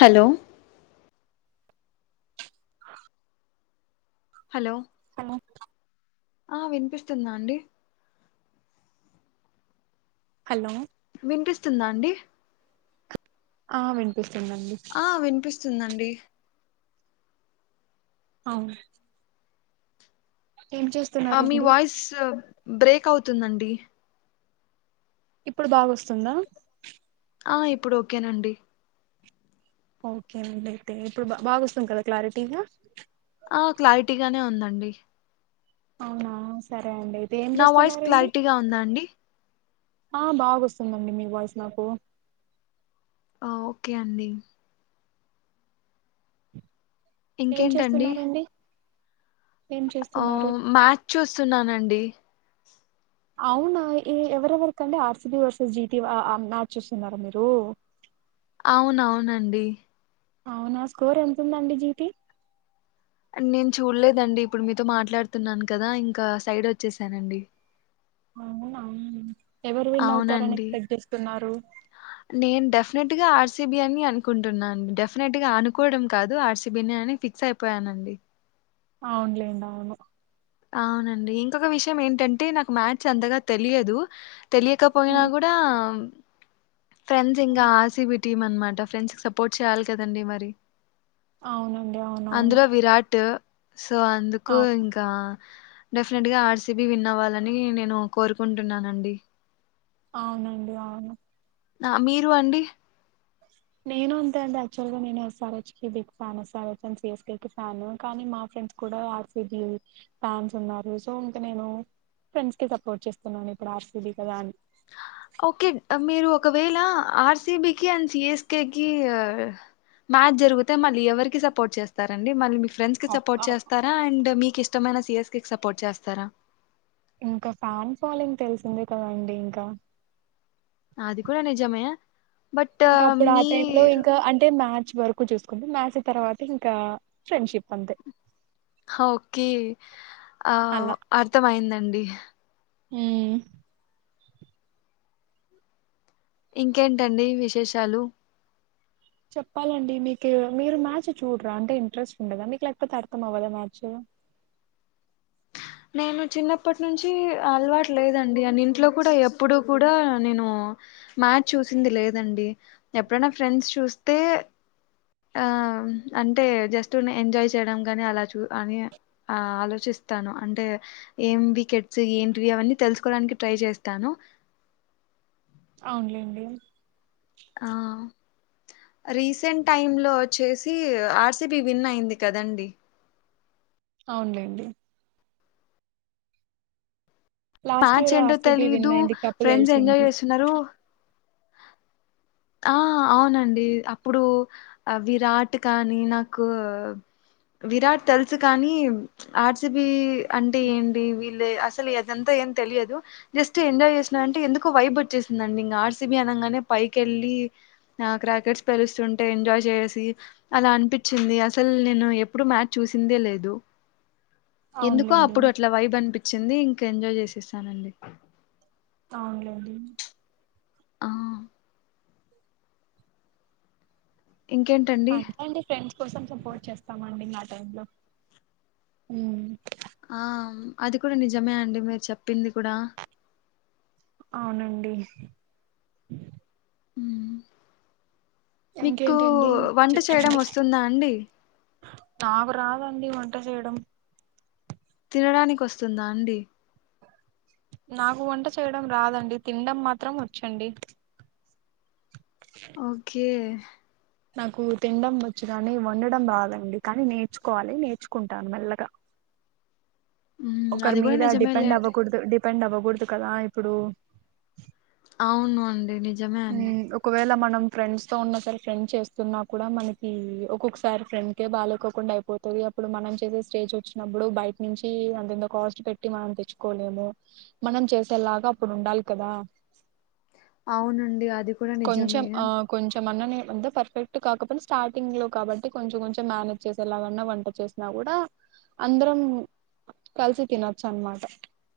Hello [inaudible] hello hello ఆ వినిపిస్తుందా అండి హలో వినపిస్తుందా అండి ఆ వినిపిస్ స్తుంది అండి ఉందండి అవునా ఆ మీ వాయిస్ బ్రేక్ అవుతుందండి ఇప్పుడు బాగాస్తుందా ఆ ఇప్పుడు ఓకేనండి ఓకే అండి అయితే ఇప్పుడు బా బాగాస్తుంది కదా క్లారిటీగా ఆ క్లారిటీగానే ఉందండి అవునా సర నా వాయిస్ క్లారిటీగా ఉందా అండి ఆ బాగొస్తుందండి మీ వాయిస్ నాకు ఓకే అండి ఏం చేస్తున్నారండి ఏం హో చేస్తున్నారు మ్యాచ్ చూస్తున్నానండి అవునా ఏ ఎవరెవరికండి ఆర్సిబి వర్సెస్ జిటి మ్యాచ్ వస్తున్నారా మీరు అవునవునండి అవునా స్కోర్ ఎంత ఉందండి జీతి నేను చూడలేదండి ఇప్పుడు మీతో మాట్లాడుతున్నాను కదా ఇంకా సైడ్ వచ్చేసానండి అవునా ఎవరు విన్ అవుతారని అవునండి యాకస్పెక్ట్ చేస్తున్నారు నేను డెఫినెట్ గా ఆర్సిబి అని అనుకుంటున్నాండి డెఫినెట్ గా అనుకోవడం కాదు ఆర్సిబి అని ఫిక్స్ అయిపోయానండి అవున్లేండి అవును అవునండి ఇంకొక విషయం ఏంటంటే నాకు మ్యాచ్ అంతగా తెలియదు తెలియకపోయినా హ్మ్, కూడా ఫ్రెండ్స్ ఇంగా హ్మ్. ఆర్ సి బి టీమ్ అనమాట ఫ్రెండ్సకి సపోర్ట్ చేయాలి కాదండి మరి అవునండి అవునవును అందులో విరాటు సో అందుకు అవును. ఇంకా డెఫినెట్ గా ఆర్ సిబి విన్ అవ్వాలని నేను కోరుకుంటున్నానండి అవునండి అవును ఆ మీరు అండి నేను అంతే అండి అచవల్గా నేను ఎస్ ఆర్ హెచ్ కి big fan S R H కి పీస్ కి ఫ్యాన్ కానీఫ్రెండ్స్ కూడా ఆర్ సిబి ఫ్యాన్స్ ఉన్నారు సో ఇంకా నేను ఫ్రెండ్ కి సపోర్ట్ చేస్తున్నాను ఇప్పుడు ఆర్ సిబి కదా అని ఓకే మీరు ఒకవేళ ఆర్ సి బి కి అండ్ సి ఎస్ కె కి మ్యాచ్ జరిగితే మళ్ళీ ఎవరికి సపోర్ట్ చేస్తారండి మళ్ళీ మీ ఫ్రెండ్స్ కి ఆఫ్ సపోర్ట్ ఆఫ్ చేస్తారా అండ్ మీకు ఇష్టమైన సి ఎస్ కె కి సపోర్ట్ చేస్తారా ఇంకా ఫ్యాన్ ఫాలోయింగ్ తెలిసిందే కదండి ఇంకా అది కూడా నిజమే బట్ ఇంకా అప్పుడు ఆ టైమ్ లో మీరు ఇంకా అంటే మ్యాచ్ వరకు చూసుకుంది మ్యాచీ తర్వాత ఇంకా ఫ్రెండ్షిప్ అంతే ఓకే ఆ అర్థం అయిందండి మ్మ్ ఇంకేంటండి విశేషాలు చెప్పాలండి మీకు మీరు మ్యాచ్ చూడరా అంటే ఇంట్రెస్ట్ ఉండదా మీకు లేకపోతే అర్థం అవ్వాలా మ్యాచ్ నేను చిన్నప్పటి నుంచి అలవాటు లేదండి అని ఇంట్లో కూడా ఎప్పుడు కూడా నేను మ్యాచ్ చూసింది లేదండి ఎప్పుడైనా ఫ్రెండ్స్ చూస్తే ఆ అంటే జస్ట్ ఎంజాయ్ చేయడం కాగాని అలా చూ అని ఆ ఆలోచిస్తాను అంటే ఏం బికెట్స్ ఏంటి వి అవన్నీ తెలుసుకోడానికి ట్రై చేస్తాను అవునులేండి ఆ రీసెంట్ టైమ్ లో వచ్చేసి ఆర్ సీ బి విన్ అయింది కదండి అవునులేండి లాస్ట్ మ్యాచ్ ఇయర్ ఏంటో ఆర్సిబి విన్ తెలీదు అయింది కప్పు ఫ్రెండ్స్ ఎంజాయ్ గెలిచింది చేస్తున్నారు ఆ అవునండి అప్పుడు విరాట్ కానీ నాకు విరాట్ తెలుసు కానీ ఆర్ సి బి అంటే ఏంటి వీళ్ళే అసలు ఏదంతా ఏం తెలియదు జస్ట్ ఎంజాయ్ చేసినంటే ఎందుక వైబ్ వచ్చేసిందండి ఇంకా ఆర్ సి బి అనగానే పై కెళ్ళి ఆ క్రాకెట్స్ పెలుస్తుంటే ఎంజాయ్ చేసి అలా అనిపించింది అసలు నేను ఎప్పుడు మ్యాచ్ చూసిందే లేదు ఎందుకో అవునులేండి అప్పుడు అట్లా వైబ్ అనిపి వచ్చింది ఇంకా ఎంజాయ్ చేసేసానండి అవునులేండి ఆ ఇంకేంటండి అంత అండి ఫ్రెడ్స్ కోసం సపోర్ట్ చేస్తామ్ అండి ఆ టైమ్ లో ఆ అది కూడా నిజమే అండి మీరు చెప్పింది కూడా అవునండి మ్మ్ మీకు ఇంకేంటండి వంట చేయడం చెప్పండి వస్తుందా అండి నాకు రాదండి వంట చేయడం తినడానికి వస్తుందా అండి నాకు వంట చేయడం రాదండి తినడం మాత్రం వచ్చండి ఓకే నాకు తినడం వచ్చుగానీ వండడం రాదండి కానీ నేర్చుకోవాలి నేర్చుకుంటాను మెల్లగా మ్మ్ ఒకరి అది కూడా మీద డిపెండ్ నిజమేలేండి అవ్వకూడదు డి పెండ్ అవ్వకూడదు కదా ఇప్పుడు అవును అండి నిజ మ్మ్ ఒకవేళ మనం ఫ్రెండ్స్ తో ఉన్నా సర ఫ్రెండ్స్ చేస్తున్నా కూడా మనకి ఒక్కొక్కసారి ఫ్రెండ్కే బాలేకోకుండా అయిపోతది అప్పుడు మనం చేసే స్టేజ్ వచ్చినప్పుడు బయట నుంచి అంతెంత కాస్ట్ పెట్టి మనం తెచ్చుకోలేము మనం చేసేలాగా అప్పుడు ఉండాలి కదా అవునండి అది కూడా కొంచెం నిజమే ఆ కొంచెం అన్న అంత పర్ఫెక్ట్ కాకాపోయిన స్టార్టింగ్లో కాబట్టి కొంచెం కొంచెం మేనేజ్ చేసేలాగన్న వంట చేసిన కూడా అందరం కలిసి తినచ్చనమాట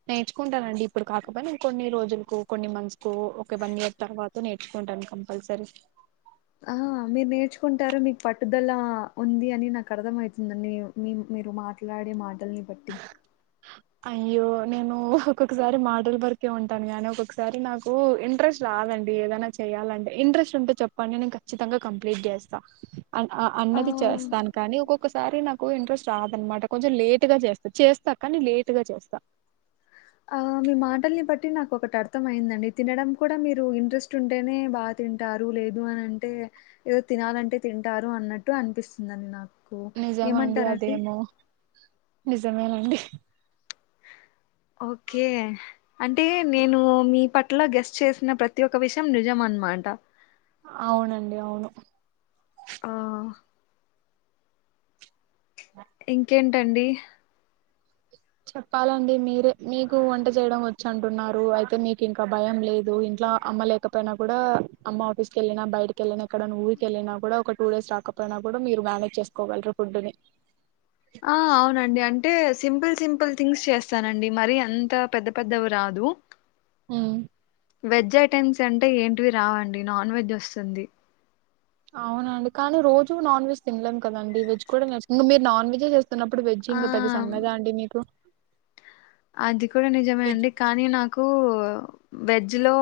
నేర్చుకుంటానండి ఇప్పుడు కాకపోయిన కొన్ని రోజులకో కొన్ని మంత్స్ ఒక వన్ ఇయర్ తర్వా నేర్చుకుంటాను కంపల్సరీ ఆ మీరు నేర్చుకుంటారు మీకు పట్టుదల ఉంది అని నాకర్థమైతుందండి మీ మీరు మాట్లాడే మాటల్ని బట్టి అయ్యో నేను ఒక్కొక్కసారి మాటల బర్ కే ఉంటాను గానీ ఒకొక్కసారి నాకు ఇంట్రెస్ట్ రాదండి ఏదైనా చెయ్యాలంటే ఇంట్రెస్ట్ ఉంటే చెప్పండి నేను ఖచ్చితంగా కంప్లీట్ చేస్తా అన్ అ ఆ అన్నది చేస్తాను కానీ ఒక్కొక్కసారి నా క్కువ ఇంట్రెస్ట్ రాదనమాట కొంచెం లేట్ గా చేస్తా చేస్తా కాని లేటుగా చేస్తా ఆ మీ మాటల్ని బట్టి నాకొకటి అర్థం అయిందండి తినడం కూడ మీరు ఇంట్రెస్ట్ ఉంటేనే బాతింటారు లేదు అనంటే ఎదొ తినాలంటే తింటారు అన్నట్టు అనిపిస్తుందండి నాక్ నిజమండి అదేమో నిజమేనండి ఓకె అంటే నేను మీ పట్ అట్ల గెస్స్ చేసిన ప్రతి ఒక్క విషయం నిజం అన్నమాట అవునండి అవును ఆ ఇంకేంటండి చెప్పాలండి మీరే మీకు వంట చేయడం వచ్చంటున్నారు అయితే మీకు ఇంకా భయం లేదు ఇంట్లో అమ్మ లేకపోయినా కూడా అమ్మ ఆఫీస్ కెళ్ళినా బయటకి వెళ్ళినా ఎక్కడ ఊరికెళ్ళినా కూడా ఒక టూ డేస్ రాకపోయినా కూడా మీరు మేనేజ్ చేసుకోగలరు ఫుడ్ ని ఆ అవునండి అంటే సింపుల్ సింపుల్ థింగ్స్ చేస్తానండి మరీ అంత పెద్దపెద్దవి రాదు ఉమ్, వెజ్ ఐటెమ్స్ ఎం అంటే ఏంటివి రావండి నాన్వెజ్ వస్తుంది అవునండి కానీ రోజు నాన్ వెజ్ తినలేం కదండి వెజ్ కూడా నేర్చ్ ఇంక మీరు నాన్వెజె చే తున్నప్పుడు వెజ్ ఆ ఇంక పెద్ద సంగతా అండి మీకు అది కూడా నిజమే వెజ్ అండి కూడా చే కానీ నాకు వెజ్ లో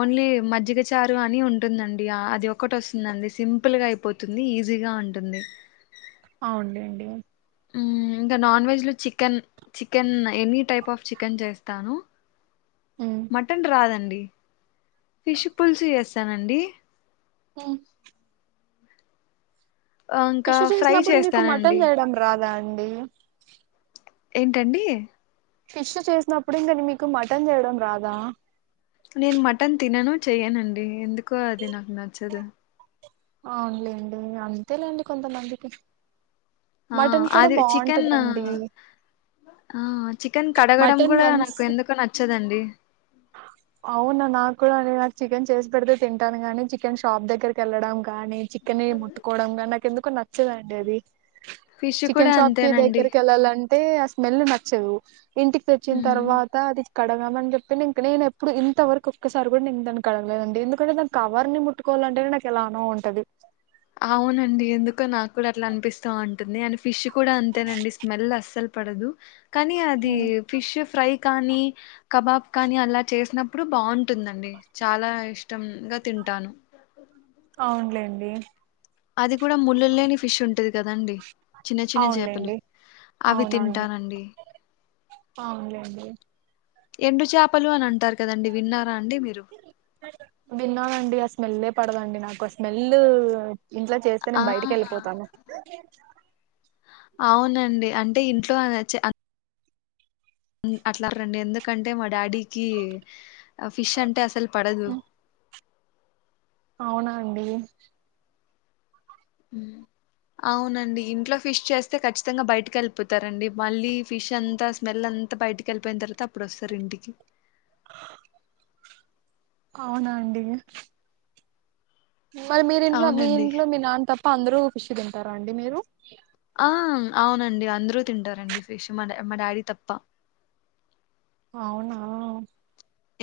ఓన్లీ మజ్జిగ చారు అని ఉంటుందండి ఆ అది ఒకటి వస్తుందండి సింపుల్గా అయిపోతుంది ఈజీగా ఉంటుంది అవునులేండి మ్మ్ ఇంకా నాన్ వెజ్లో chicken chicken any type of chicken చేస్తాను. ఉమ్, మటన్ రాదండి ఫిష్ పులూసు చేస్తానండి ఉ ఆ, ఇంకా ఫిష్ ఫ్రై చేసినప్పుడు మీకు మటన్ చేస్తానండి వేయడం రాదా ఉ బి.. ఏంటండీ ఫిష్ చేసినప్పుడు ఇంకేంటి మీకు మటన్ చేయడం రాదా నేను మటన్ తినను చేయనండి ఎందుకో అది నాకు నచ్చదు అవును లెండి అంతేలేండి కొంతమందికి ఆ మటన్ కూడా అది చికెన్ బాగుంటదండి ఆ చికెన్ కడగడం మటన్ కూడా వన్స్ నాకు ఎందుకో నచ్చదం డి అవునా నాకూడ అదే కానీ చికెన్ చేసి పెడితే తింటాను. గాని చికెన్ షాప్ దగ్గరకి వెళ్ళడం కానీ చికన్ ని ముట్టుకోవడం గా నాకు ఎందుకో నచ్చదండి. ఉంటది. ఫిష్ కూడా చికెన్ షాప్ కి అంతేనండి దగ్గరికి వెళ్లాలం అంటే ఆ స్మెల్ నచ్చదు. ఇంటికి తెచ్చిన మ్మ్ తర్వాత అది కడగమని చెప్ ఇంక నేను ఎప్పుడు ఇంతవరకు ఒక్కసారి కూడా నేను దాన్ని కడగలేదండి. ఎందుకంటే దాని కవర్ ని ముట్టుకోవాలంటే నాకు ఎలానో ఉంటది. ఆవునండి. ఎందుకో నాకు కూడా అట్లా అనిపిస్తా ఉంటుంది. అండ్ ఫిష్ కూడా అంతేనండి. స్మెల్ అస్సలు పడదు. కానీ అది ఫిష్ ఫ్రై కానీ కబాబ్ కానీ అలా చేసినప్పుడు బాగుంటుందండి. చాలా ఇష్టంగా తింటాను. అవునులేండి. అది కూడా ముళ్ళు లేని ఫిష్ ఉంటది కదండి. చిన్న చిన్న చేపలు అవునులేండి అవి అవునండి తింటానండి. అవునులేండి ఎండు చేపలు అని అంటారు. కదండి. విన్నారా అండి మీరు విన్నానండి ఆ స్మెల్లే పడదండి. నాకు స్మెల్లు ఇంట్లో చేస్తే ఆ నేను బయటికి వెళ్ళిపోతాను. అండి అంటే ఇంట్లో అని అచ్ ఉమ్ అట్లా రండి. అందర్ ఎందుకంటే మా డాడీకి ఆ ఫిష్ అంటే అస్సలు పడదు. అవునా అండి. అవునండి. ఇంట్లో ఫిష్ చేస్తే ఖచ్చితంగా బయటకి వెళ్ళిపోతారండి. మళ్ళీ ఫిష్ అంతా స్మెల్ అంతా బయటకి వెళ్ళిపోయిన తర్వాత అప్పుడు వస్తారు. ఇంటికి అవునా అండి. మళ్ళ మిరి ఇంట్లో మీ అవునండి ఇంట్లో మీ నాన్న తప్ప అందరూ ఫిష్ తింటారా అండి మీరు ఆ అవునండి అందరూ తింటారండి. ఫిష్ మా డా మా డాడీ తప్ప అవునా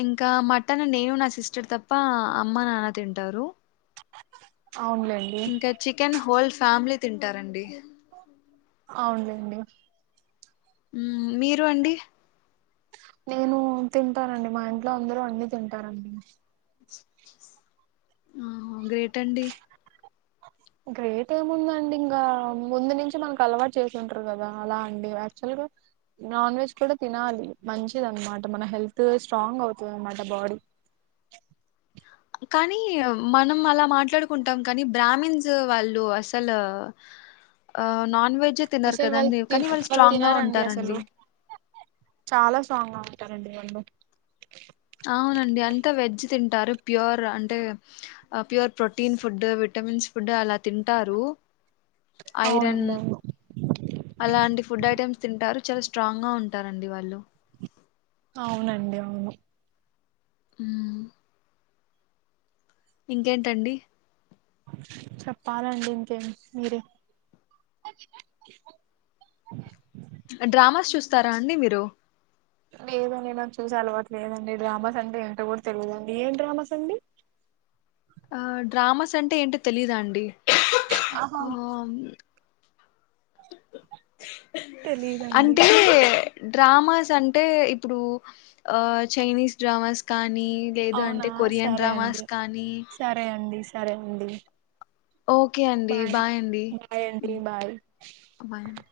ఇంకా మటన్ నేను నా సిస్టర్ తప్ప అమ్మ నాన్న తింటారు. అవునులేండి ఇంకా చికెన్ హోల్స్ ఫ్యామిలీ తింటారండి. అవున్ లేండి. హ్మ్ మీరు అండి. నేను తింటానండి. మా ఇంట్లో అందరూ అన్ని తింటారండి. అహో గ్రేట్ అండి. గ్రేట్ ఏముందండి. ఇంగా ముందు నుంచి మనకు అలవాటు చేసింటారు. కదా అలా అండి యాక్చువల్ గా నాన్ వెజ్ కూడా తినాలి మంచిది అనమాట మన హెల్త్ స్ట్రాంగ్ అవుతుంది. అన్నమాట బాడీ కానీ మనం అలా మాట్లాడుకుంటాం. కానీ బ్రాహ్మిన్స్ వాళ్ళు అస్సలు ఆ నాన్ వె అసలు వాళ్ళు తి వాళ్ళు తినరండి అస్సలు ఉంటారండి చాలా స్ట్రాంగ్ గా తరడి వను అవునండి అంతా వెజ్ తింటారు ప్యూర్ అంటే pure protein food vitamins food అలా తింటారు ఐరన్ అవునండి అవును అలాంటి ఫుడ్ ఐటమ్స్ తింటారు చాలా స్ట్రాంగ్ గా ఉంటారండి వాళ్ళు అవునండి అవును హ్మ్ ఇంకేంటండి చెప్పాలండి ఇంకేం మీరే డ్రామాస్ చూస్తారా అండి మీరు లేదు నాకు చూసే అలవాటు లేదండి డ్రామాస్ అంటే ఏంటో కూడా తెలియదు అండి ఏం డ్రామాస్ అండి ఆ డ్రామాస్ అంటే ఏంటిో తెలీదుా అండి అహ ఆ తెలీదండి అంటే డ్రామాస్ అంటే ఇప్పుడు చైనీస్ డ్రామాస్ కానీ లేదు అవునా అంటే కొరియన్ సరే అండి డ్రామాస్ కానీ సరే అండి సరే అండి ఓకే అండి బాయ్ అండి బాయ్ అండి బాయ్ బాయ్ అండి